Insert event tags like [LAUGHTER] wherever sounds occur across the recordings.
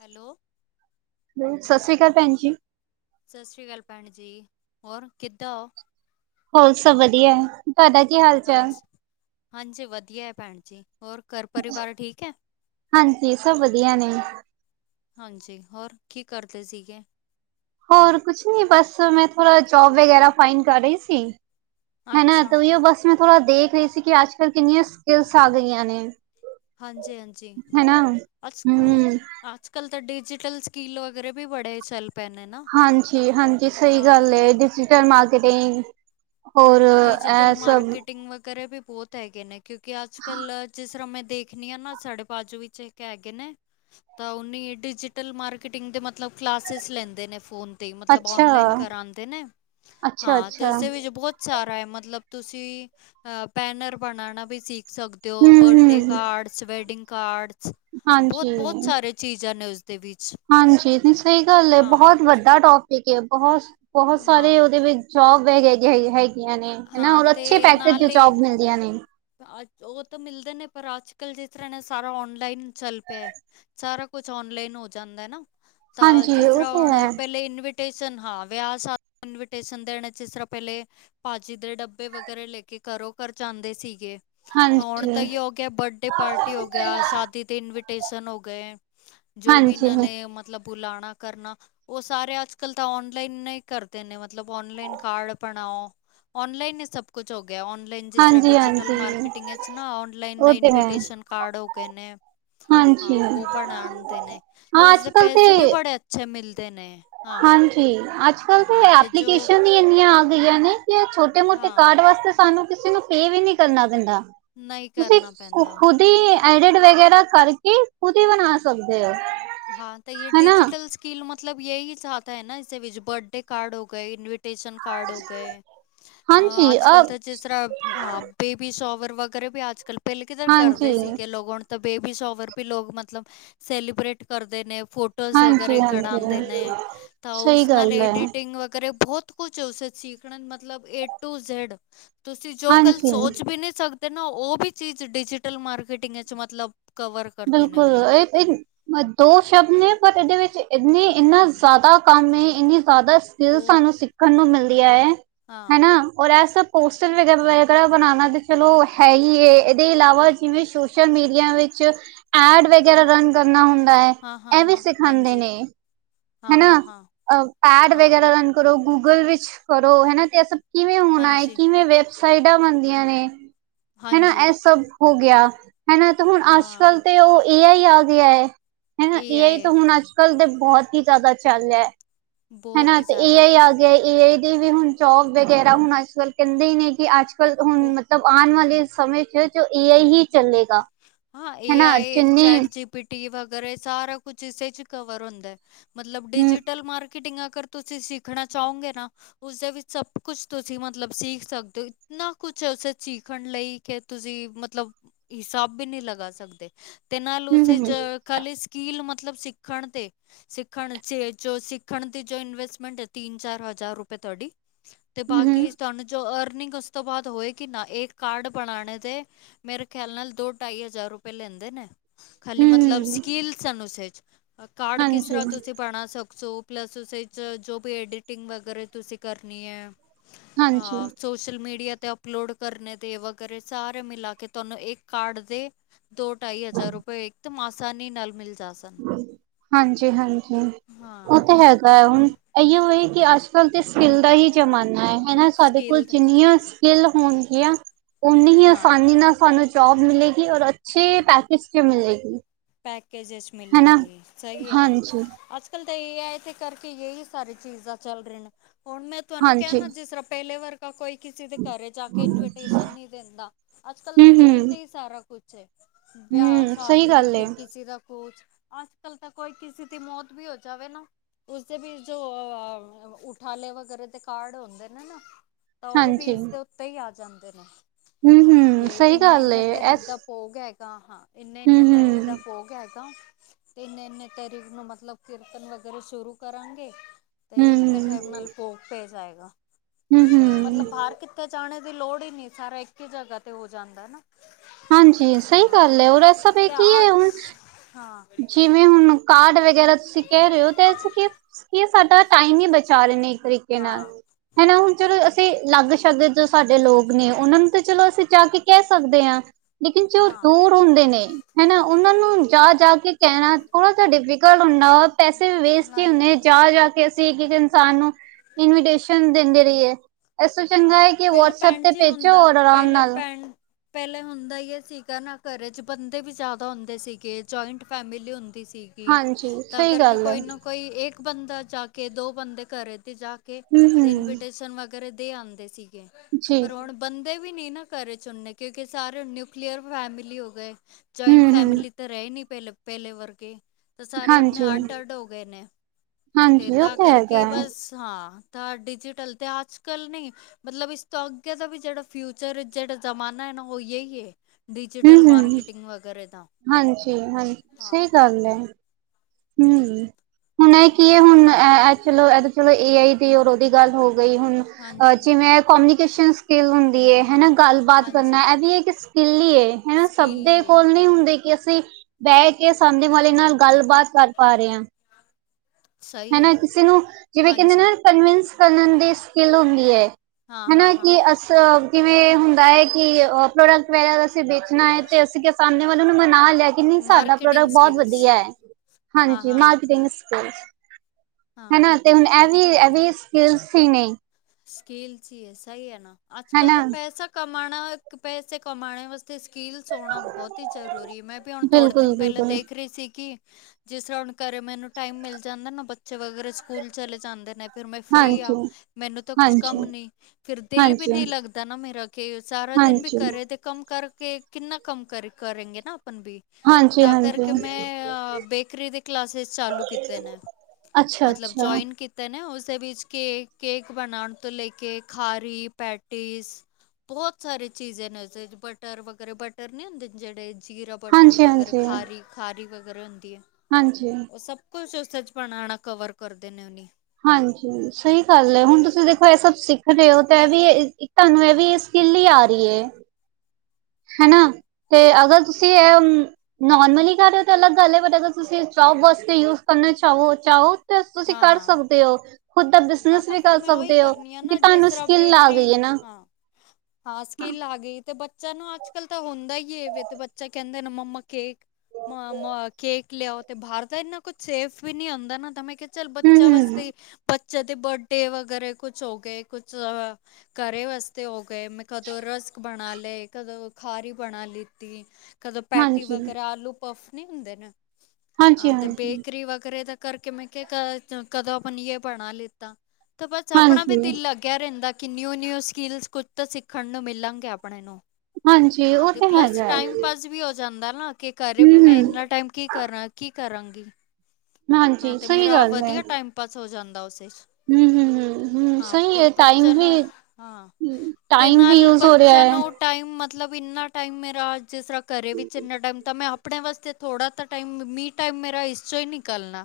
Hello. ਸਾਸਰੀ ਕਾਲ ਭੈਣ ਜੀ। ਸਾਸਰੀ ਕਾਲ ਭੈਣ ਜੀ ਹੋਰ ਕਿੱਦਾਂ ਓ। ਹੋ ਸਭ ਵਧੀਆ ਏ। ਤੁਹਾਡਾ ਕੀ ਹਾਲ ਹਾਂਜੀ-ਹਾਂਜੀ, ਵਧੀਆ ਐ ਪੈਣ ਜੀ, ਹੋਰ? ਘਰ ਪਰਿਵਾਰ ਠੀਕ ਐ। ਹਾਂਜੀ ਸਭ ਵਧੀਆ ਨੇ। ਹਾਂਜੀ, ਹੋਰ ਕੀ ਕਰਦੇ ਸੀਗੇ? ਹੋਰ ਕੁਛ ਨੀ ਬਸ, ਮੈਂ ਥੋੜਾ ਜੋਬ ਵਗੈਰਾ ਫ਼ਾਇਡ ਕਰ ਰਹੀ ਸੀ। ਹਨਾ ਅੱਛਾ ਤਾਂ ਉਹੀ ਬਸ ਮੈਂ ਥੋੜਾ ਦੇਖ ਰਹੀ ਸੀ ਕਿ ਅੱਜ-ਕੱਲ੍ਹ ਕਿੰਨੀਆਂ ਸ੍ਕਿਲਸ ਆ ਗਈਆਂ ਨੇ, ਹਾਂਜੀ ਹਾਂਜੀ ਹਨਾ, ਹੁੰ। ਅੱਜ-ਕੱਲ੍ਹ ਡਿਜੀਟਲ ਸਕਿੱਲ ਵਗੈਰਾ ਵੀ ਬੜੇ ਚੱਲ ਪਏ ਨੇ ਨਾ ਹਾਂਜੀ-ਹਾਂਜੀ, ਸਹੀ ਹਾਂ ਗੱਲ ਏ, ਡਿਜੀਟਲ ਹਾਂ ਮਾਰਕੀਟਿੰਗ ਹੋਰ ਡਿਜੀਟਲ ਇਹ ਸਭ ਮਾਰਕੀਟਿੰਗ ਵਗੈਰਾ ਵੀ ਬਹੁਤ ਹੈਗੇ ਨੇ, ਕਿਉਂਕਿ ਅੱਜ-ਕੱਲ੍ਹ ਜਿਸ ਤਰ੍ਹਾਂ ਮੈਂ ਦੇਖਣੀ ਆ ਨਾ, ਸਾਡੇ ਬਾਜੂ ਵਿੱਚ ਇਕ ਹੈਗੇ ਨੇ। ਤਾਂ ਉਹਨੀ ਡਿਜੀਟਲ ਮਾਰਕੀਟਿੰਗ ਦੇ ਮਤਲਬ ਕਲਾਸਿਸ ਲੈਂਦੇ ਨੇ ਫੋਨ ਤੇ ਮਤਲਬ ਅੱਛਾ ਔਨਲਾਈਨ ਕਰਾਦੇ ਨੇ ਹਾਂ ਅੱਛਾ ਤੇ ਅੱਛਾ ਉਸਦੇ ਵਿੱਚ ਬਹੁਤ ਸਾਰਾ ਏ ਮਤਲਬ ਤੁਸੀਂ ਬੈਨਰ ਬਣਾਣਾ ਵੀ ਸਿੱਖ ਸਕ ਦੇ ਓ, ਹੂੰ ਬੱਡੇ ਹੂੰ ਕਾਰਡਸ, ਵੈਡਿੰਗ ਕਾਰਡਸ, ਬਹੁਤ-ਬਹੁਤ ਹਾਂਜੀ ਸਾਰੇ ਛੀ ਜਿਨੇ ਉਸ ਦੇ ਵਿੱਚ। ਹਾਂਜੀ, ਸਹੀ ਗੱਲ ਏ ਹਾਂ ਬਹੁਤ ਵੱਡਾ ਟੋਪਿਕ ਏ ਬਹੁਤ-ਬਹੁਤ ਸਾਰੇ ਹਾਂ ਉਹਦੇ ਵਿੱਚ ਜੋਬ [UNINTELLIGIBLE] ਹੈਗੀਆਂ ਨੇ ਹਨਾ, ਹਾਂ ਔਰ ਅੱਛੇ ਪੈਕੇਜ ਦੀ ਜੋਬ ਮਿਲਦੀਆਂ ਨੇ। ਅਜ ਉਹ ਤਾਂ ਮਿਲਦੇ ਨੇ, ਪਰ ਅੱਜ-ਕੱਲ੍ਹ ਜਿਸ ਤਰ੍ਹਾਂ ਸਾਰਾ ਔਨਲਾਈਨ ਚੱਲ ਪਿਆ ਏ। ਸਾਰਾ ਕੁਛ ਔਨਲਾਈਨ ਹੋ ਜਾਂਦਾ ਐ ਨਾ ਤਾਂ ਹਾਂਜੀ ਜਿਸ ਉਹ ਤਰ੍ਹਾਂ ਤੇ ਹੁਣ ਹੈ ਪਹਿਲੇ ਇਨ ਟੇਸ਼ਨ ਹਾਂ, ਵਿਆਹ ਇਨਵੀਟੇਸ਼ਨ ਦੇਣਾ ਚ ਇਸ ਤਰ੍ਹਾਂ ਪਹਿਲੇ ਪਾਜੀ ਦੇ ਡੱਬੇ ਵਗੈਰਾ ਲੈ ਕੇ ਕਰੋਂ-ਕਰ ਜਾਂਦੇ ਸੀਗੇ। ਥੋਨ ਹਾਂਜੀ ਤਾਂ ਏ ਓ ਗਿਆ ਬਰਡੇ ਪਾਰਟੀ ਹੋ ਗਿਆ, ਸਾਦੀ ਤੇ ਇਨਵੀਟੇਸ਼ਨ ਹੋ ਗਏ ਜੋ ਵੀ ਹਾਂਜੀ ਇਹਨਾਂ ਨੇ ਮਤਲਬ ਬੁਲਾਣਾ ਕਰਨਾ। ਉਹ ਸਾਰੇ ਅੱਜ-ਕੱਲ੍ਹ ਤਾਂ ਔਨਲਾਈਨ ਨੀ ਕਰਦੇ ਨੇ, ਮਤਲਬ ਔਨਲਾਈਨ ਕਾਰਡ ਬਣਾਓ। ਔਨਲਾਈਨ ਹੀ ਸਭ ਕੁਛ ਹੋ ਗਿਆ, ਔਨਲਾਈਨ ਜਿਸ ਤਰਾਂ ਹਾਂਜੀ ਡਿਜੀ ਹਾਂਜੀ ਮਾਰਕਟਿੰਗ ਚ ਨਾ ਔਨਲਾਈਨ ਉਹ ਤੇ ਹੈ ਇਨਵਟੇਸ਼ਨ ਕਾਰਡ ਹੋਗੇ ਨੇ। ਹਾਂ, ਉਹ ਬਣਾਣਦੇ ਨੇ ਤੇ ਅੱਜ ਉਸਦੇ ਕੱਲ ਪੈਸੇ ਵੀ ਤੇ ਬੜੇ ਅੱਛੇ ਮਿਲਦੇ ਨੇ। ਹਾਂਜੀ, ਅੱਜ-ਕੱਲ੍ਹ ਤੇ ਐਪਲੀਕੇਸ਼ਨ ਹੀ ਇੰਨੀਆਂ ਆ ਗਈਆਂ ਨੇ ਕਿ ਛੋ ਛੋਟੇ-ਮੋਟੇ ਕਾਰਡ ਵਾਸਤੇ ਸਾਨੂੰ ਕਿਸੇ ਨੂੰ ਪੇ ਵੀ ਨੀ ਕਰਨਾ ਪੈਂਦ, ਤੁਸੀਂ ਪੈਂਦਾ ਖੁਦ ਤੁਸੀਂ ਐਡਿਟ ਵਗੈਰਾ ਕਰਕੇ ਖੁਦ ਹੀ ਬਣਾ ਸਕਦੇ ਓ। ਹਾਂ, ਤੇ ਇਹ ਡਿਜੀਟਲ ਕੀਲ ਮਤਲਬ ਚਾਹਤਾ ਐ ਨਾ ਇਸੇ ਵਿੱਚ ਬਰਥਡੇ ਕਾਰਡ ਹੋ ਗਏ, ਇਨਵੀਟੇਸ਼ਨ ਕਾਰਡ ਹੋ ਗਏ, ਹਾਂਜੀ ਅ ਅੱਜ-ਕੱਲ੍ਹ ਤਾਂ ਜਿਸ ਤਰ੍ਹਾਂ ਅ ਬੇਬੀ ਸ਼ੋਵਰ ਵਗੈਰਾ ਵੀ ਅੱਜ-ਕੱਲ੍ਹ ਪਹਿਲੇ ਕਿਧਰ ਹਾਂਜੀ ਕਰਦੇ ਸੀਗੇ, ਲੋਕ ਹੁਣ ਬੇਬੀ ਸ਼ੋਵਰ ਪਰ ਲੋਕ ਮਤਲਬ ਸੈਲੀਬ੍ਰੇਟ ਕਰਦੇ ਨੇ। ਫੋ ਫੋਟੋ ਹਾਂਜੀ ਵਗੈਰਾ ਕਢਾਣਦੇ ਹਾਂਜੀ ਨੇ, ਤਾਂ ਸਹੀ ਉਸ ਨਾਲ ਗੱਲ ਹੈ ਐਡੀਟਿੰਗ ਵਗੈਰਾ ਬਹੁਤ ਕੁਝ ਉਸ ਸਿੱਖਣ ਮਤਲਬ ਏ ਟੂ ਜੈਡ ਤੁਸੀਂ ਜੋ ਗੱਲ ਹਾਂਜੀ ਸੋਚ ਵੀ ਨਹੀਂ ਸਕਦ ਤੇ ਨਾ ਉਹ ਵੀ ਚੀਜ਼ ਡਿਜੀਟਲ ਮਾਰਕੀਟਿੰਗ ਚ ਮਤਲਬ ਕਵਰ ਕਰਦੇ ਨੇ ਬਿਲਕੁਲ ਉਹਨੇ ਇਹ ਇਹ ਦੋ ਸ਼ਬਦ ਨੇ ਪਰ ਇਹਦੇ ਵਿੱਚ ਇੰਨੀ ਇੰਨਾ ਜ਼ਿਆਦਾ ਕੰਮ ਏ, ਇੰਨੀ ਜਾਦਾ ਸ੍ਕਿਲ ਸਾਨੂੰ ਬਹੁਤ ਸਿੱਖਣ ਨੂੰ ਮਿਲਦੀਆਂ ਏ, ਹਾਂ ਹਨਾ ਔਰ ਇਹ ਸਭ ਪੋਸਟਰ ਵਗੈਰਾ-ਵਗੈਰਾ ਬਣਾਣਾ ਤਾਂ ਚਲੋ ਹੈ ਹੀ ਏ। ਇਹਦੇ ਇਲਾਵਾ ਜਿਵੇਂ ਸੋਸ਼ਲ ਮੀਡੀਆ ਵਿੱਚ ਚ ਐਡ ਵਗੈਰਾ ਰਨ ਕਰਨਾ ਹੁੰਦਾ ਏ, ਹਾਂ, ਹਾਂ, ਇਹ ਵੀ ਹਾਂ, ਸਿਖਾਂਦੇ ਹਾਂਜੀ, ਨੇ। ਹਾਂ, ਹੈਨਾ ਹਾਂ, ਹਾਂ, ਅ ਪੈਡ ਹਾਂ, ਵਗੈਰਾ [UNINTELLIGIBLE] ਕਰੋ ਗੂਗਲ ਵਿੱਚ ਕਰੋ ਹਨਾ ਤੇ ਐ ਸਬ ਕਿਵੇਂ ਹੋਨਾ ਏ? ਹਾਂਜੀ, ਕਿਵੇਂ ਵੈ ਸਾਈਡਾਂ ਬਨਦੀਆਂ ਨੇ ਹਨਾ ਹਾਂਜੀ, ਐ ਸਬ ਹੋ ਗਿਆ ਹਨਾ ਤੇ ਹੁਣ ਹਾਂ, ਅੱਜ-ਕੱਲ੍ਹ ਤੇ ਓ ਏ ਆਈ ਆ ਗਿਆ ਐ ਹੈਨਾ ਏ ਆਈ ਤੋ ਹੁਨ ਅੱਜ ਕੱਲ੍ਹ ਤੇ ਬਹੁਤ ਹੀ ਜਆਦਾ ਚੱਲ ਲੈ। ਬਹੁਤ ਹੈਨਾ ਹੀ ਤੇ ਏ ਜ਼ਿਆਦਾ ਆਈ ਗਿਆ ਏ ਆਈ ਦੇ ਵੀ ਹੁਨ ਚੌਕ ਵਗੈਰਾ ਹੁਨ ਅੱਜ ਕੱਲ ਕੈਂਦੇ ਈ ਨੇ ਕਿ ਅੱਜ ਕੱਲ੍ਹ ਹੁਨ ਬਹੁ ਮਤਲਬ ਆਨ ਵਾਲੇ ਸਮੇਂ ਚ ਜੋ ਏ ਆਈ ਹੀ ਚੱਲੇਗਾ। ਹਾਂ ਏ ਹਨਾ ਆਏ ਜਿੰਨੀ ਚੇਟ ਜੀ ਪੀਟੀ ਵਗੇਰਾ ਏ ਸਾਰਾ ਕੁਛ ਇਸੇ ਚੀ ਕਵਰ ਹੁੰਦੈ ਮਤਲਬ ਹਮ ਡਿਜੀਟਲ ਮਾਰ ਕਿਟਿੰਗ ਅਗਰ ਤੁਸੀ ਸਿੱਖਣਾ ਚਾਓਂਗੇ ਨਾ ਉਸਦੇ ਵਿੱਚ ਸਬ ਕੁਛ ਤੁਸੀ ਮਤਲਬ ਸੀਖ ਸਕਦੇ ਓ ਇਤਨਾ ਕੁਛ ਐ ਉਸੇ ਸੀਖਨ ਲਈ ਕਿ ਤੁਸੀ ਮਤਲਬ ਹਿਸਾਬ ਬੀ ਨੀ ਲਗਾ ਸਕਦੇ ਤੇ ਨਾਲ ਹਮ ਉਸੇ ਹਮ ਚ ਖਾਲੀ ਸਕੀਲ ਮਤਲਬ ਸਿੱਖਣ ਤੇ ਸਿੱਖਣ ਚ ਜੋ ਸਿੱਖਣ ਦੀ ਜੋ ਇਨਵੈਸਟਮੈਂਟ ਐ ਤਿੰਨ ਚਾਰ, ਹਜਾਰ ਰੁਪਏ ਤੁਆਡੀ ਤੇ ਹਮ ਬਾਕੀ ਤਾਨੂੰ ਜੋ ਅਰਨਿੰਗ ਉਸ ਤੋਂ ਬਾਅਦ ਹੋਏਗੀ ਨਾ ਇੱਕ ਕਾਰਡ ਬਣਾਣੇ ਦੇ ਮੇਰੇ ਖਿਆਲ ਨਾਲ ਦੋ ਢਾਈ ਹਜਾਰ ਰੁਪਏ ਲੈਂਦੇ ਨੇ ਹਮ ਖਾਲੀ ਮਤਲਬ ਹਮ ਸਕੀਲ ਸਨ ਉਸੇ ਚ। ਆ ਕਾਰਡ ਕਿਸ ਹਾਂਜੀ ਤਰ੍ਹਾ ਤੁਸੀ ਬਣਾ ਸਕਸੋ ਪਲੱਸ ਉਸੇ ਚ ਜੋ ਵੀ ਐਡੀਟਿੰਗ ਵਗੈਰੇ ਤੁਸੀ ਕਰਨੀ ਐ, ਹਾਂਜੀ ਹਾਂ ਸੋਸ਼ਲ ਮੀਡੀਆ ਤੇ ਅਪਲੋਡ ਕਰਨੇ ਦੇ ਵਗੈਰੇ ਸਾਰੇ ਮਿਲਾ ਕੇ ਤਾਨੂੰ ਇਕ ਕਾਰਡ ਦੇ ਦੋ ਢਾਈ ਹਜਾਰ ਰੁਪਏ ਇਕਦਮ ਆਸਾਨੀ ਨਾਲ ਮਿਲ ਜਾ ਸਕ ਹਾਂਜੀ, ਹਾਂਜੀ ਓ ਹਾਂ ਤਾ ਹੈਗਾ ਐ ਹੁਣ ਅਈਓ ਹੈ ਕਿ ਅੱਜ ਕੱਲ੍ਹ ਤੇ ਸਕਿੱਲ ਦਾ ਹੀ ਜਮਾਨਾ ਐ ਹੈਨਾ ਸਾਡੇ ਕੋਲ ਸਕਿੱਲ ਤੇ ਜਿੰਨੀਆਂ ਸਕਿੱਲ ਹੋਨਗੀਆਂ, ਓਨੀ ਹੀ ਹਾਂ ਆਸਾਨੀ ਨਾਲ ਸਾਨੂੰ ਜੋਬ ਮਿਲੇਗੀ ਔਰ ਅੱਛੇ ਪੈਕੇਜ ਕੀ ਮਿਲੇਗੀ। ਪੈਕੇਜਜ ਹਨਾ ਮਿਲੇਗੀ ਸਈ ਐ ਨਾ ਹਾਂਜੀ-ਹਾਂਜੀ ਅੱਜ ਕੱਲ ਤਾ ਏ ਆਈ ਤੇ ਕਰਕੇ ਯਹੀ ਸਾਰੀ ਚੀਜ਼ਾਂ ਚੱਲ ਰੀ ਨੇ, ਹੁਣ ਮੈਂ ਤੁਆਨੂੰ ਕਿਆ ਨਾ ਜਿਸ ਤਰ੍ਹਾਂ ਪੈਲੇ ਵਰਗਾ ਕੋਈ ਕਿਸੀ ਦੇ ਘਰੇ ਜਾ ਕੇ ਇਨਵੀਟੇਸ਼ਨ ਨੀ ਦੇਂਦਾ, ਅੱਜ ਕੱਲ ਤਾ ਹੂੰ-ਹੂੰ, ਫੋਨ ਹੂੰ ਤੇ ਈ ਸਾਰਾ ਕੁਛ ਐ। ਹੂੰ ਵਿਆਅ ਹੂੰ ਸਹੀ ਸ਼ਾਦੀ ਗੱਲ ਏ। ਫਿਰ ਕਿਸੇ ਦਾ ਕੋਛ, ਅੱਜ ਕੱਲ ਤਾ ਕੋਈ ਕਿਸੇ ਦੀ ਮੌਤ ਵੀ ਹੋ ਜਾਵੇ ਨਾ ਉਸਦੇ ਵੀ ਜੋ ਅ ਉਠਾਲੇ ਵਗੈਰਾ ਦੇ ਕਾਰਡ ਹੁੰਦੇ ਨੇ ਨਾ ਤਾ ਓ ਵੀ ਹਾਂਜੀ ਇਸਦੇ ਉੱਤੇ ਈ ਆ ਜਾਂਦੇ ਨੇ। ਹੂੰ-ਹੂੰ ਕੇ ਸਹੀ ਇੰਨੇ ਗੱਲ -ਇੰਨੇ ਏ ਤਰੀਕ ਐਸ ਦਾ ਭੋਗ ਹੈਗਾ ਹਾਂ ਇੰਨੇ -ਇੰਨੇ ਤਰੀਕ ਦਾ ਹੂੰ-ਹੂੰ, ਭੋਗ ਹੈਗਾ ਤੇ ਇੰਨੇ -ਇੰਨੇ ਤਰੀਕ ਨੂੰ ਮਤਲਬ ਕੀਰਤਨ ਵਗੈਰਾ ਸ਼ੁਰੂ ਕਰਾਂਗੇ ਤੇ ਇਤੇ ਹੂੰ-ਹੂੰ, ਟੈਮ ਨਾਲ ਭੋਗ ਪੈ ਜਾਏਗਾ ਹੂੰ-ਹੂੰ ਮਤਲਬ ਬ ਬਾਰ ਕਿਤੇ ਜਾਣੇ ਦੀ ਲੋੜ ਈ ਨੀ ਸਾਰਾ ਇੱਕ ਈ ਜਗ੍ਹਾ ਤੇ ਹੋ ਜਾਂਦੈ ਨਾ। ਹਾਂਜੀ, ਸਈ ਹਾਂ ਗੱਲ ਐ ਔਰ ਐ ਸਭ ਇ ਤੇ ਆਜ ਹਾਂ। ਜਿਵੇਂ ਹੁੰ ਕਾਰਡ ਵਗੈਰਾ ਤੁਸੀ ਕੈ ਰੇ ਓ ਤੇ ਐ ਸੀ ਕੀ ਕੀ ਸਾਡਾ ਟਾਈਮ ਈ ਬਚਾ ਰੇ ਨੇ ਇੱਕ ਤਰੀਕੇ ਕੇ ਨਾਲ। ਹਾਂ ਹਨਾ, ਹੁਨ ਚਲੋ ਅਸੀ ਲੱਗ -ਸ਼ੱਗ ਜੋ ਸਾਡੇ ਲੋਕ ਨੇ ਉਨਾਂ ਨੂੰ ਤਾ ਚਲੋ ਅਸੀ ਜਾ ਕੇ ਕੈ ਸਕਦੇ ਆਂ। ਲੇਕਿਨ ਜੋ ਹਾਂ ਦੂਰ ਹੁੰਦੇ ਨੇ ਹੈਨਾ ਓਨਾਂ ਨੂੰ ਜਾ ਜਾ ਕੈਨਾ ਓ ਤਾ ਡਿਫਿਕਲਟ ਹੁੰਨਾ, ਪੈਸੇ ਵੀ ਵੇਸਟ ਈ ਨਹੀਂ ਹੁੰਦੇ ਹੁੰਦਾ ਜਾ ਜਾ ਕੇ ਅਸੀਂ ਇੱਕ- ਇੱਕ ਇਨਸਾਨ ਨੂੰ ਇਨਵੀਟੇਸ਼ਨ ਦਿੰਦੇ ਰਹੀਏ। ਐਸ ਤੋਂ ਚੰਗਾ ਹਾਂ ਐ ਕਿ ਪਹਿਲੇ ਵਟਸਐਪ ਪਿੰਡ ਤੇ ਚ ਹੀ ਭੇਜੋ ਹੁੰਦਾ ਔਰ ਆਰਾਮ ਪਹਿਲੇ ਨਾਲ। ਪਿੰਡ ਪਹਿਲੇ ਹੁੰਦਾ ਈ ਇਹ ਸੀਗਾ ਨਾ ਘਰੇ ਚ ਬੰਦੇ ਵੀ ਜ਼ਿਆਦਾ ਹੁੰਦੇ ਸੀਗੇ, ਜੁਆਇੰਟ ਫੈਮਿਲੀ ਹੁੰਦੀ ਸੀ। ਕਿ ਹਾਂਜੀ ਤਾਂ ਸਹੀ ਕਰਕੇ ਗੱਲ ਹੈ ਕੋਈ ਨਾ ਕੋਈ ਇੱਕ ਇੱਕ ਬੰਦਾ ਜਾ ਕੇ ਦੋ ਬੰਦੇ ਘਰੇ ਤੇ ਜਾ ਕੇ ਹਮ ਤੇ ਹਮ ਇਨਵੀਟੇਸ਼ਨ ਵਗੈਰਾ ਦੇ ਆਂਦੇ ਸੀ। ਗੇ ਜੀ ਪਰ ਹੁਣ ਬੰਦੇ ਵੀ ਨਹੀਂ ਨਾ ਘਰੇ ਚੁਣਨੇ, ਕਿਉਂਕਿ ਸਾਰੇ ਨਿਊਕਲੀਅਰ ਫੈਮਿਲੀ ਹੋ ਗਏ, ਜਇੰਟ ਹਮ ਹਮ ਫੈਮਿਲੀ ਤੇ ਰਹੇ ਨੀ ਪਹਿਲੇ -ਪਹਿਲੇ ਵਰਗੇ, ਤਾਂ ਸਾਰੇ ਆਪਣੇ ਹਾਂਜੀ ਅੱਡ -ਅੱਡ ਹੋ ਗਏ ਨੇ। ਤੇ ਹਾਂਜੀ ਉਹ ਤਾਂ ਹੈਗਾ ਕਰਕੇ ਹੈ ਬਸ ਹਾਂ ਤਾਂ ਡਿਜੀਟਲ ਤੇ ਅੱਜ ਕੱਲ ਨਹੀ ਮਤਲਬ ਇਸ ਤੋਂ ਅੱਗੇ ਦਾ ਵੀ ਜਿਹੜਾ ਫਿਊਚਰ ਐ, ਜਿਹੜਾ ਜ਼ਮਾਨਾ ਐ ਨਾ ਉਹ ਜਿਹੀ ਐ। ਹੂੰ ਡਿਜੀਟਲ ਹੂੰ ਮਾਰਕੀਟਿੰਗ ਵਗੈਰਾ ਦਾ। ਹਾਂਜੀ, ਹਾਂਜੀ ਹਾਂ ਸਹੀ ਗੱਲ ਏ। ਹਮ ਹੁਣ ਇਹ ਕੀ ਏ, ਹਮ ਹਮ ਹੁਣ ਚਲੋ ਇਹ ਚਲੋ ਏ ਆਈ ਔਰ ਉਦੀ ਗੱਲ ਹੋ ਗਈ, ਹੁਣ ਆ ਹਾਂਜੀ ਜਿਵੇਂ ਕਮਿਊਨੀਕੇਸ਼ਨ ਸਕਿੱਲ ਹੁੰਦੀ ਏ। ਹਨਾ, ਗੱਲਬਾਤ ਹਾਂਜੀ ਕਰਨਾ ਇਹ ਵੀ ਇੱਕ ਸਕਿੱਲ ਈ ਏ ਹਨਾ, ਸਭ ਸਕਿੱਲ ਦੇ ਹੀ ਹੈ ਕੋਲ ਨੀ ਹਾਂ ਹੁੰਦੇ ਕਿ ਅਸੀਂ ਬਹਿ ਕੇ ਸੰਧਮੀ ਮਾਲੀ ਨਾਲ ਗੱਲ-ਬਾਤ ਕਰ ਪਾ ਰਹੇ ਆ। ਹੈ ਨਾ ਕਿਸੇ ਨੂੰ ਜਿਵੇਂ ਕਹਿੰਦੇ ਹਾਂਜੀ ਨਾ ਕਨਵਿੰਸ ਕਰਨ ਦੀ ਸਕਿਲ ਹੁੰਦੀ ਏ, ਹਾਂ ਹਾਂ ਹਨਾ ਕਿ ਹਾਂ ਅਸੀਂ ਕਿਵੇਂ ਹੁੰਦਾ ਏ ਕਿ ਅ ਪ੍ਰੋਡਕਟ ਵਗੈਰਾ ਅਸੀਂ ਵੇਚਣਾ ਏ, ਤੇ ਅਸੀਂ ਸਾਹਮਣੇ ਵਾਲੇ ਨੂੰ ਮਨਾ ਲੈ ਕੇ ਨਹੀਂ ਸਾਡਾ ਮਾਰਕੀਟਿੰਗ ਪ੍ਰੋਡਕਟ ਬਹੁਤ ਸਕਿੱਲਸ ਵਧੀਆ ਆ, ਹਾਂ ਹਾਂਜੀ ਹਾਂ ਮਾਰਕਟਿੰਗ ਸਕਿਲ 'ਚ। ਹਾਂ ਹਨਾ, ਤੇ ਹੁਣ ਐ ਵੀ ਐ ਵੀ ਸਕਿਲਸੀ ਹੀ ਨੇ। ਸਕਿਲਸੀ ਏ ਸਹੀ ਨਾ, ਅੱਜ-ਕੱਲ ਹਨਾ ਤਾਂ ਪੈਸਾ ਕਮਾਣਾ ਹੋਏ ਇੱਕ ਪੈਸੇ ਕਮਾਣੇ ਬਸ। ਇਥੇ ਸਕਿਲਸ ਹੋਣਾ ਬਹੁਤ ਈ ਜ਼ਰੂਰੀ ਏ, ਮੈਂ ਵੀ ਹੁਣ ਥੋੜੇ ਦਿਨ ਬਿਲਕੁਲ ਪਹਿਲਾਂ ਬਿਲਕੁਲ ਦੇਖ ਰਹੀ ਸੀਗੀ। ਜਿਸ ਹਿਸਾਬ ਨਾਲ ਘਰੇ ਮੈਨੂੰ ਟਾਈਮ ਮਿਲ ਜਾਂਦਾ, ਨਾ ਬੱਚੇ ਵਗੈਰਾ ਸਕੂਲ ਚਲੇ ਜਾਂਦੇ ਨੇ। ਫਿਰ ਮੈਂ ਫਰੀ ਆ। ਹਾਂਜੀ ਮੈਨੂੰ ਤਾਂ ਕੁਛ ਕੰਮ ਹਾਂਜੀ ਨੀ, ਫਿਰ ਦਿਲ ਵੀ ਹਾਂਜੀ ਨੀ ਲੱਗਦਾ ਨਾ ਮੇਰਾ, ਕਿ ਸਾਰਾ ਦਿਨ ਵੀ ਹਾਂਜੀ ਕਰੇ ਤੇ ਕੰਮ ਕਰਕੇ ਕਿੰਨਾ ਕੰਮ ਕਰੇਗੇ ਆਪਨ ਵੀ। ਹਾਂਜੀ ਤਾਂ ਕਰਕੇ ਹਾਂਜੀ ਮੈਂ ਅ ਬੇਕਰੀ ਦੇ ਕਲਾਸਿਸ ਚਾਲੂ ਕੀਤੇ ਨੇ। ਅੱਛਾ-ਅੱਛਾ! ਤੇ ਨਾ ਉਸਦੇ ਵਿੱਚ ਕੇ ਕੇਕ ਬਣਾਉਣ ਤੋਂ ਲੈ ਕੇ ਖਾਰੀ ਪੈਟੀਸ ਬਹੁਤ ਸਾਰੇ ਚੀਜ਼ਾਂ ਨੇ ਉਹਦੇ ਬਟਰ ਵਗੈਰਾ ਬਟਰ ਨੀ ਹੁੰਦੇ ਜਿਹੜੇ ਜੀਰਾ ਬਟਰ ਹਾਂਜੀ ਵਗੈਰਾ ਹਾਂਜੀ ਖਾ ਖਾਰੀ ਵਗੈਰਾ ਹੁੰਦੀ ਏ। ਹਾਂਜੀ। ਉਹ ਸਭ ਕੁਛ ਉਸ 'ਚ ਭਣਾਣਾ ਕਵਰ ਕਰਦੇ ਨੇ ਹੁਨੀ। ਹਾਂਜੀ ਸਹੀ ਗੱਲ ਏ, ਹੁਣ ਦੇਖੋ ਇਹ ਸਭ ਸਿੱਖ ਰਹੇ ਹੋ, ਤਾਂ ਇਹ ਵੀ ਤੁਹਾਨੂੰ ਇਹ ਵੀ ਇਸ ਸਕਿਲ ਹੀ ਆ ਰਹੀ ਏ। ਹਨਾ, ਤੇ ਅਗਰ ਤੁਸੀਂ ਇਹ ਅਮ ਨੋਰਮਲੀ ਕਰ ਰਹੇ ਹੋ ਤਾਂ ਅਲਗ ਗੱਲ ਏ, ਪਰ ਅਗਰ ਤੁਸੀਂ ਚਾਹੋ ਜੌਬ ਵਾਸਤੇ ਯੂਜ ਕਰਨਾ ਚਾਹੋ- ਚਾਹੋ। ਤੁਸੀਂ ਕਰ ਹਾਂ ਸਕਦੇ ਹੋ, ਖੁੱਦ ਦਾ ਬਸ ਹਾਂ ਤਾਂ ਫਿਰ ਮੈਂ ਉਹੀ ਕਰਨੀ ਆ ਨਾ, ਜਿਸ ਤਰ੍ਹਾਂ ਸਕਿੱਲ ਆ ਗਈ ਬੇਕਰੀ ਹੈ ਨਾ ਹਾਂ ਸਕਿੱਲ ਆ ਗਈ, ਤੇ ਬੱਚਿਆਂ ਨੂੰ ਅੱਜ-ਕੱਲ ਤਾਂ ਹੁੰਦਾ ਹੀ ਹੈਵੇ, ਤੇ ਬੱਚਾ ਕਹਿੰਦੇ ਨਾ ਮੰਮਾ ਕੇਕ ਮੈ ਮੈ ਅ ਕੇਕ ਲਿਆਓ, ਤੇ ਬਾਹਰ ਦਾ ਇਹਨਾਂ ਕੁਛ ਸੇਫ ਵੀ ਨੀ ਆਦਾ ਨਾ, ਮੈਂ ਆਖਿਆ ਚਲ ਹੂੰ ਬੱਚਿਆਂ ਹੂੰ ਵਾਸਤੇ ਬੱਚਿਆਂ ਦੇ ਬਰਡੇ ਵਗੈਰਾ ਕੁਛ ਹੋ ਗਏ ਕੁਛ ਆ। ਘਰੇ ਵਾਸਤੇ ਹੋ ਗਏ, ਮੈਂ ਕਦੋਂ ਰਾਸਕ ਬਣਾ ਲਏ, ਕਦੋਂ ਖਾਰੀ ਬਣਾ ਲਿੱਤੀ। ਕਦੋਂ ਪੈਟੀ ਹਾਂਜੀ ਵਗੈਰਾ ਆਲੂ ਪਫ ਨੀ ਹੁੰਦੇ ਨੇ, ਹਾਂਜੀ ਹਾਂ ਤੇ ਹਾਂਜੀ ਬੇਕਰੀ ਵਗੈਰਾ ਦਾ। ਕਰਕੇ ਮੈਂ ਕਿਹਾ ਕਾ ਤੋਂ ਕਦੋ ਅਪਣਾ ਲੀਏ ਬਣਾ ਲੀਤਾ, ਤੇ ਬਸ ਆਪਣਾ ਵੀ ਹਾਂਜੀ ਦਿਲ ਲੱਗ- ਕਹਿ ਰਹਿਂਦਾ ਕੀ ਨਿਊ-ਨਿਉ ਸਕਿੱਲਸ ਕੁਝ ਤਾਂ ਸਿੱਖਣ ਨੂੰ ਮਿਲਣਗੇ ਆਪਣੇ ਨੂੰ। ਹਾਂਜੀ ਹਾਂ ਉਹ ਤੇ ਪਲੱਸ ਹੈਗਾ ਹੈ ਟਾਈਮ ਪਾਸ ਵੀ ਹੋ। ਜਾਂਦਾ ਨਾ ਕੇ ਘਰੇ ਹੂੰ ਵੀ ਮੈਂ ਇਨਾ ਹੂੰ ਟਾਈਮ ਕੀ ਕਰਾ, ਕੀ ਕਰਾਂਗੀ। ਹਾਂ ਹਾਂਜੀ ਤੇ ਸਹੀ ਮੇਰਾ ਗੱਲ ਹੈ ਵਧੀਆ ਟਾਈਮ ਪਾਸ ਹੋ ਜਾਂਦਾ ਉਸੇ 'ਚ। ਹੂੰ ਹੂੰ ਹੂੰ ਹੂੰ ਹਾਂ ਸਹੀ ਫੇਰ ਹੈ ਟਾਈਮ ਬੱਚੇ ਨੂੰ ਵੀ ਹਾਂ। ਤੇ ਟਾਈਮ ਵੀ ਨਾਲ ਯੂਜ ਹੋ ਰਿਹਾ ਬੱਚਾ ਨਾ ਹੈ ਓ- ਟਾਈਮ ਮਤਲਬ ਇੰਨਾ ਟਾਈਮ ਮੇਰਾ ਜਿਸ ਤਰਾਂ ਘਰੇ ਵਿੱਚ ਇੰਨਾ ਟਾਈਮ ਤਾਂ ਮੈਂ ਆਪ- ਆਪਣੇ ਵਾਸਤੇ ਥੋੜਾ ਤ ਟਾਇਮ ਮੀਹ ਟਾਇਮ ਮੇਰਾ ਇਸ ਚੋਂ ਹੀ ਨਿਕਲਣਾ।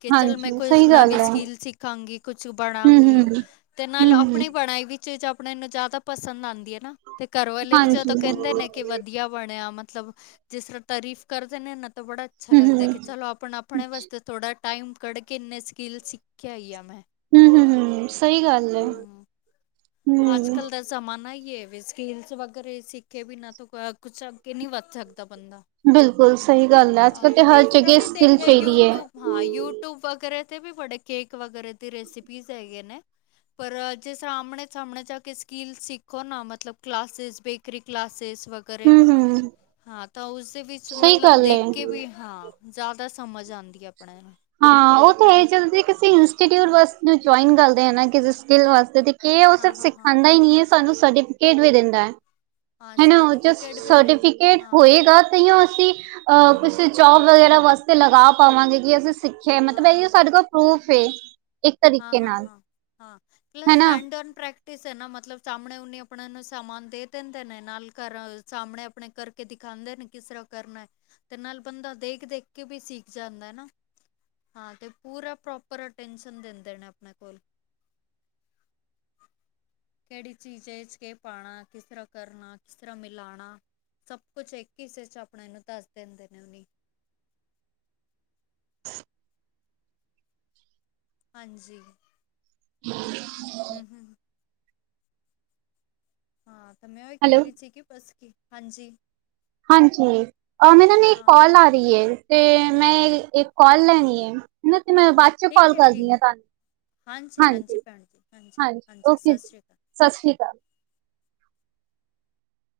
ਕਿ ਚਲ ਮੈਂ ਹਾਂਜੀ ਕੋਈ ਸਹੀ ਗੱਲ ਨਵੀ ਹੈ ਸਕਿੱਲ- ਖਾਂਗੀ, ਕੁਛ ਹਮ ਬਣਾਂਗੀ ਹਮ ਤੇ ਨਾਲ ਹਮ ਆਪਣੀ ਪ- ੜਾਈ ਵੀਚ ਜਾ ਆਪਣਿਆਂ ਨੂੰ ਜ਼ਿਆਦਾ ਪਸੰਦ ਆਂਦੀ ਆ ਨਾ ਤੇ ਘਰ ਵਾਲੇ ਵੀ ਹਾਂਜੀ ਜਦੋਂ ਕਹਿੰਦੇ ਨੇ ਹਮ ਕਿ ਵਧ ਵਧੀਆ ਬਣਿਆ ਮਤਲਬ ਜਿਸ ਤਰਾਂ ਤਾਰੀਫ਼ ਕਰਦੇ ਨੇ ਨਾ ਤਾਂ ਬੜਾ ਅੱਛਾ ਹਮ ਲੱਗਦਾ। ਕਿ ਚਲੋ ਆਪਣਾ ਆਪ ਆਪਣੇ ਵਾਸਤੇ ਥੋੜਾ ਟਾਈਮ ਕੱਢ ਕੇ ਇੰਨੇ ਸਕਿੱਲ ਸਿੱਖਿਆ ਹੀ ਆ ਮੈਂ। ਹੂੰ-ਹੂੰ, ਹੂੰ ਸਹੀ ਗੱਲ ਐ। ਅੱਜ-ਕੱਲ ਦਾ ਜਮਾਂਨਾ ਏ ਈ ਏ, ਵੀ ਸਕਿੱਲਸ ਵਗੈਰੇ ਸਿੱਖੇ ਬਿਨਾਂ ਤੋਂ ਕੁਛ ਅਗੇ ਨਹੀਂ ਵੱਧ ਸਕਦਾ ਬੰਦਾ ਬਿਲਕੁਲ ਸਹੀ ਗੱਲ ਐ ਅੱਜ-ਕਲ ਹਾਂ ਤਾਂ ਮੈਂ ਹਰ ਇਸ ਤਰ੍ਹਾਂ ਜਗੇ ਵੀ ਸਕਿੱਲ ਦੇਖਿਆ ਚਾਹੀਦੀ ਐ। ਯੂਟਿਊਬ ਹਾਂ ਯੂਟਿਊਬ ਵਗੈਰਾ ਤੇ ਵੀ ਬੜੇ ਕੇਕ ਵਗੈਰਾ ਦੀ ਰੈਸਪੀਜ਼ ਹੈਗੇ ਨੇ। ਪਰ ਜੇ ਸਾਹਮਣੇ ਸਾਹਮਣੇ ਜਾ ਕੇ ਸਕਿਲ ਸਿੱਖੋ ਨਾ ਮਤਲਬ ਕਲਾਸਿਸ ਬੇਕਰੀ ਕਲਾਸਿਸ ਵਗੈਰੇ ਹਮ ਹਮ ਹਾਂ ਤਾਂ ਉਸੇ ਵਿੱਚ ਸਹੀ ਮਤਲਬ ਗੱਲ ਦੇਖ ਹੈ ਕੇ ਵੀ ਹਾਂ। ਜ਼ਿਆਦਾ ਸਮਝ ਆਂਦੀ ਏ ਆਪਣੇ ਨੂੰ। ਹਾਂ ਉਹ ਤੇ ਐ ਜਗਦੀ ਆ ਕਿਸੇ ਇੰਸਿਊਟਇਨ ਵਾਸਤੇ ਜਿਓਅਨ ਕਰਦੇ ਆ ਨਾ ਕਿਸੇ ਸਕਿਲ ਵਾਸਤੇ ਕੀ ਏਹ ਸਿਰਫ ਹਾਂ-ਹਾਂ-ਹਾਂ, ਹਾਂ ਸਿਖਾਂਦਾ ਹੀ ਨਹੀਂ ਏ ਸਾਨੂੰ ਸਰਟੀਫਿਕੇਟ ਵੀ ਦਿੰਦਾ ਏ। ਹਾਂ ਹਾਂ ਹਨਾ ਜੇ ਸਰਟੀਫਿਕੇਟ ਵੀ ਮਿਲ ਸਰਟੀਫਿਕੇਟ ਹਾਂ, ਹੋਏਗਾ ਤਾਇਓ ਅਸੀਂ ਅ ਹਾਂ, ਕੁਛ ਜੌਬ ਵਗੈਰਾ ਵਾਸਤੇ ਲਗਾ ਪਾਵਾਂਗੇ ਕਿ ਅਸੀਂ ਸਿੱਖਿਆ ਹਾਂ-ਹਾਂ-ਹਾਂ, ਇਹ ਸਾਡੇ ਕੋਲ ਪ੍ਰੂਫ ਏ। ਇੱਕ ਤਰੀਕੇ ਹਾਂ-ਹਾਂ ਨਾਲ ਹਾਂ, ਹਾਂ ਪਲਸ ਹੈਨਾ ਹੈਡ ਔਨ ਪ੍ਰਕ ਟੇ ਸੇ ਨਾ ਮਤਲਬ ਸਾਹਮਣੇ ਓਨੀ ਆਪਣੇ ਨੂੰ ਸਮਾਨ ਦੇ ਦਿੰਦੇ ਨੇ ਨਾਲ ਕਰਲ ਸਾਹਮਣੇ ਆਪਣੇ ਕਰ ਕੇ ਦਿਖਾਂਦੇ ਨੇ ਕਿਸ ਰਾਂ ਕਰਨਾ ਤੇ ਨਾਲ ਬੰਦਾ ਦੇਖ-ਦੇਖ ਕੇ ਵੀ ਸੀਖ ਜਾਂਦਾ ਨਾ। ਹਾਂ ਤੇ ਪੂਰਾ ਪ੍ਰੋਪਰ ਅਟੈਂਸ਼ਨ ਦਿੰਦੇ ਨੇ ਆਪਣੇ ਕੋਲ। ਕਿਹੜੀ ਚੀਜ਼ ਇਹ ਚ' ਕੇ ਪਾਣਾ ਕਿਸ ਤਰਾਂ ਕਰਨਾ ਕਿਸ ਤਰਾਂ ਮਿਲਾਂਣਾ। ਸਭ ਕੁਛ ਇੱਕ ਹਿੱਸੇ ਚ ਆਪਣੇ ਨੂੰ ਦੱਸ ਦਿੰਦੇ ਨੇ ਓਨੀ। [INAUDIBLE] ਹਾਂਜੀ ਹੂੰ-ਹੂੰ। ਹਾਂ ਤੇ ਮੈਂ ਉਹਹੀ ਕਹਿ ਹੈਲੋ ਰਹੀ ਸੀਗੀ ਬਸ ਕੀ ਹਾਂਜੀ ਹਾਂਜੀ ਓ ਮੈਨੂੰ ਨਾ ਇੱਕ ਹਾਂ ਕਾਲ ਆ ਰੀ ਏ ਤੇ ਮੈਂ ਇੱਕ ਕੌਲ ਲੈਣੀ ਏ, ਮੈਂ ਤੇਨੇ ਬਾਅਦ ਚ ਠੀਕ ਕੌਲ ਹੈ ਠੀਕ ਕਰਦੀ ਆ ਹੈ ਤਾਨੂੰ, ਹਾਂਜੀ ਹਾਂਜੀ ਭੈਣ ਜੀ ਹਾਂਜੀ ਹਾਂਜੀ-ਹਾਂਜੀ ਹਾਂਜੀ ਓਕੇ ਸਤਿ ਜੀ। ਸ਼੍ਰੀ ਅਕਾਲ ਸਾਸਰੀਕਾਲ।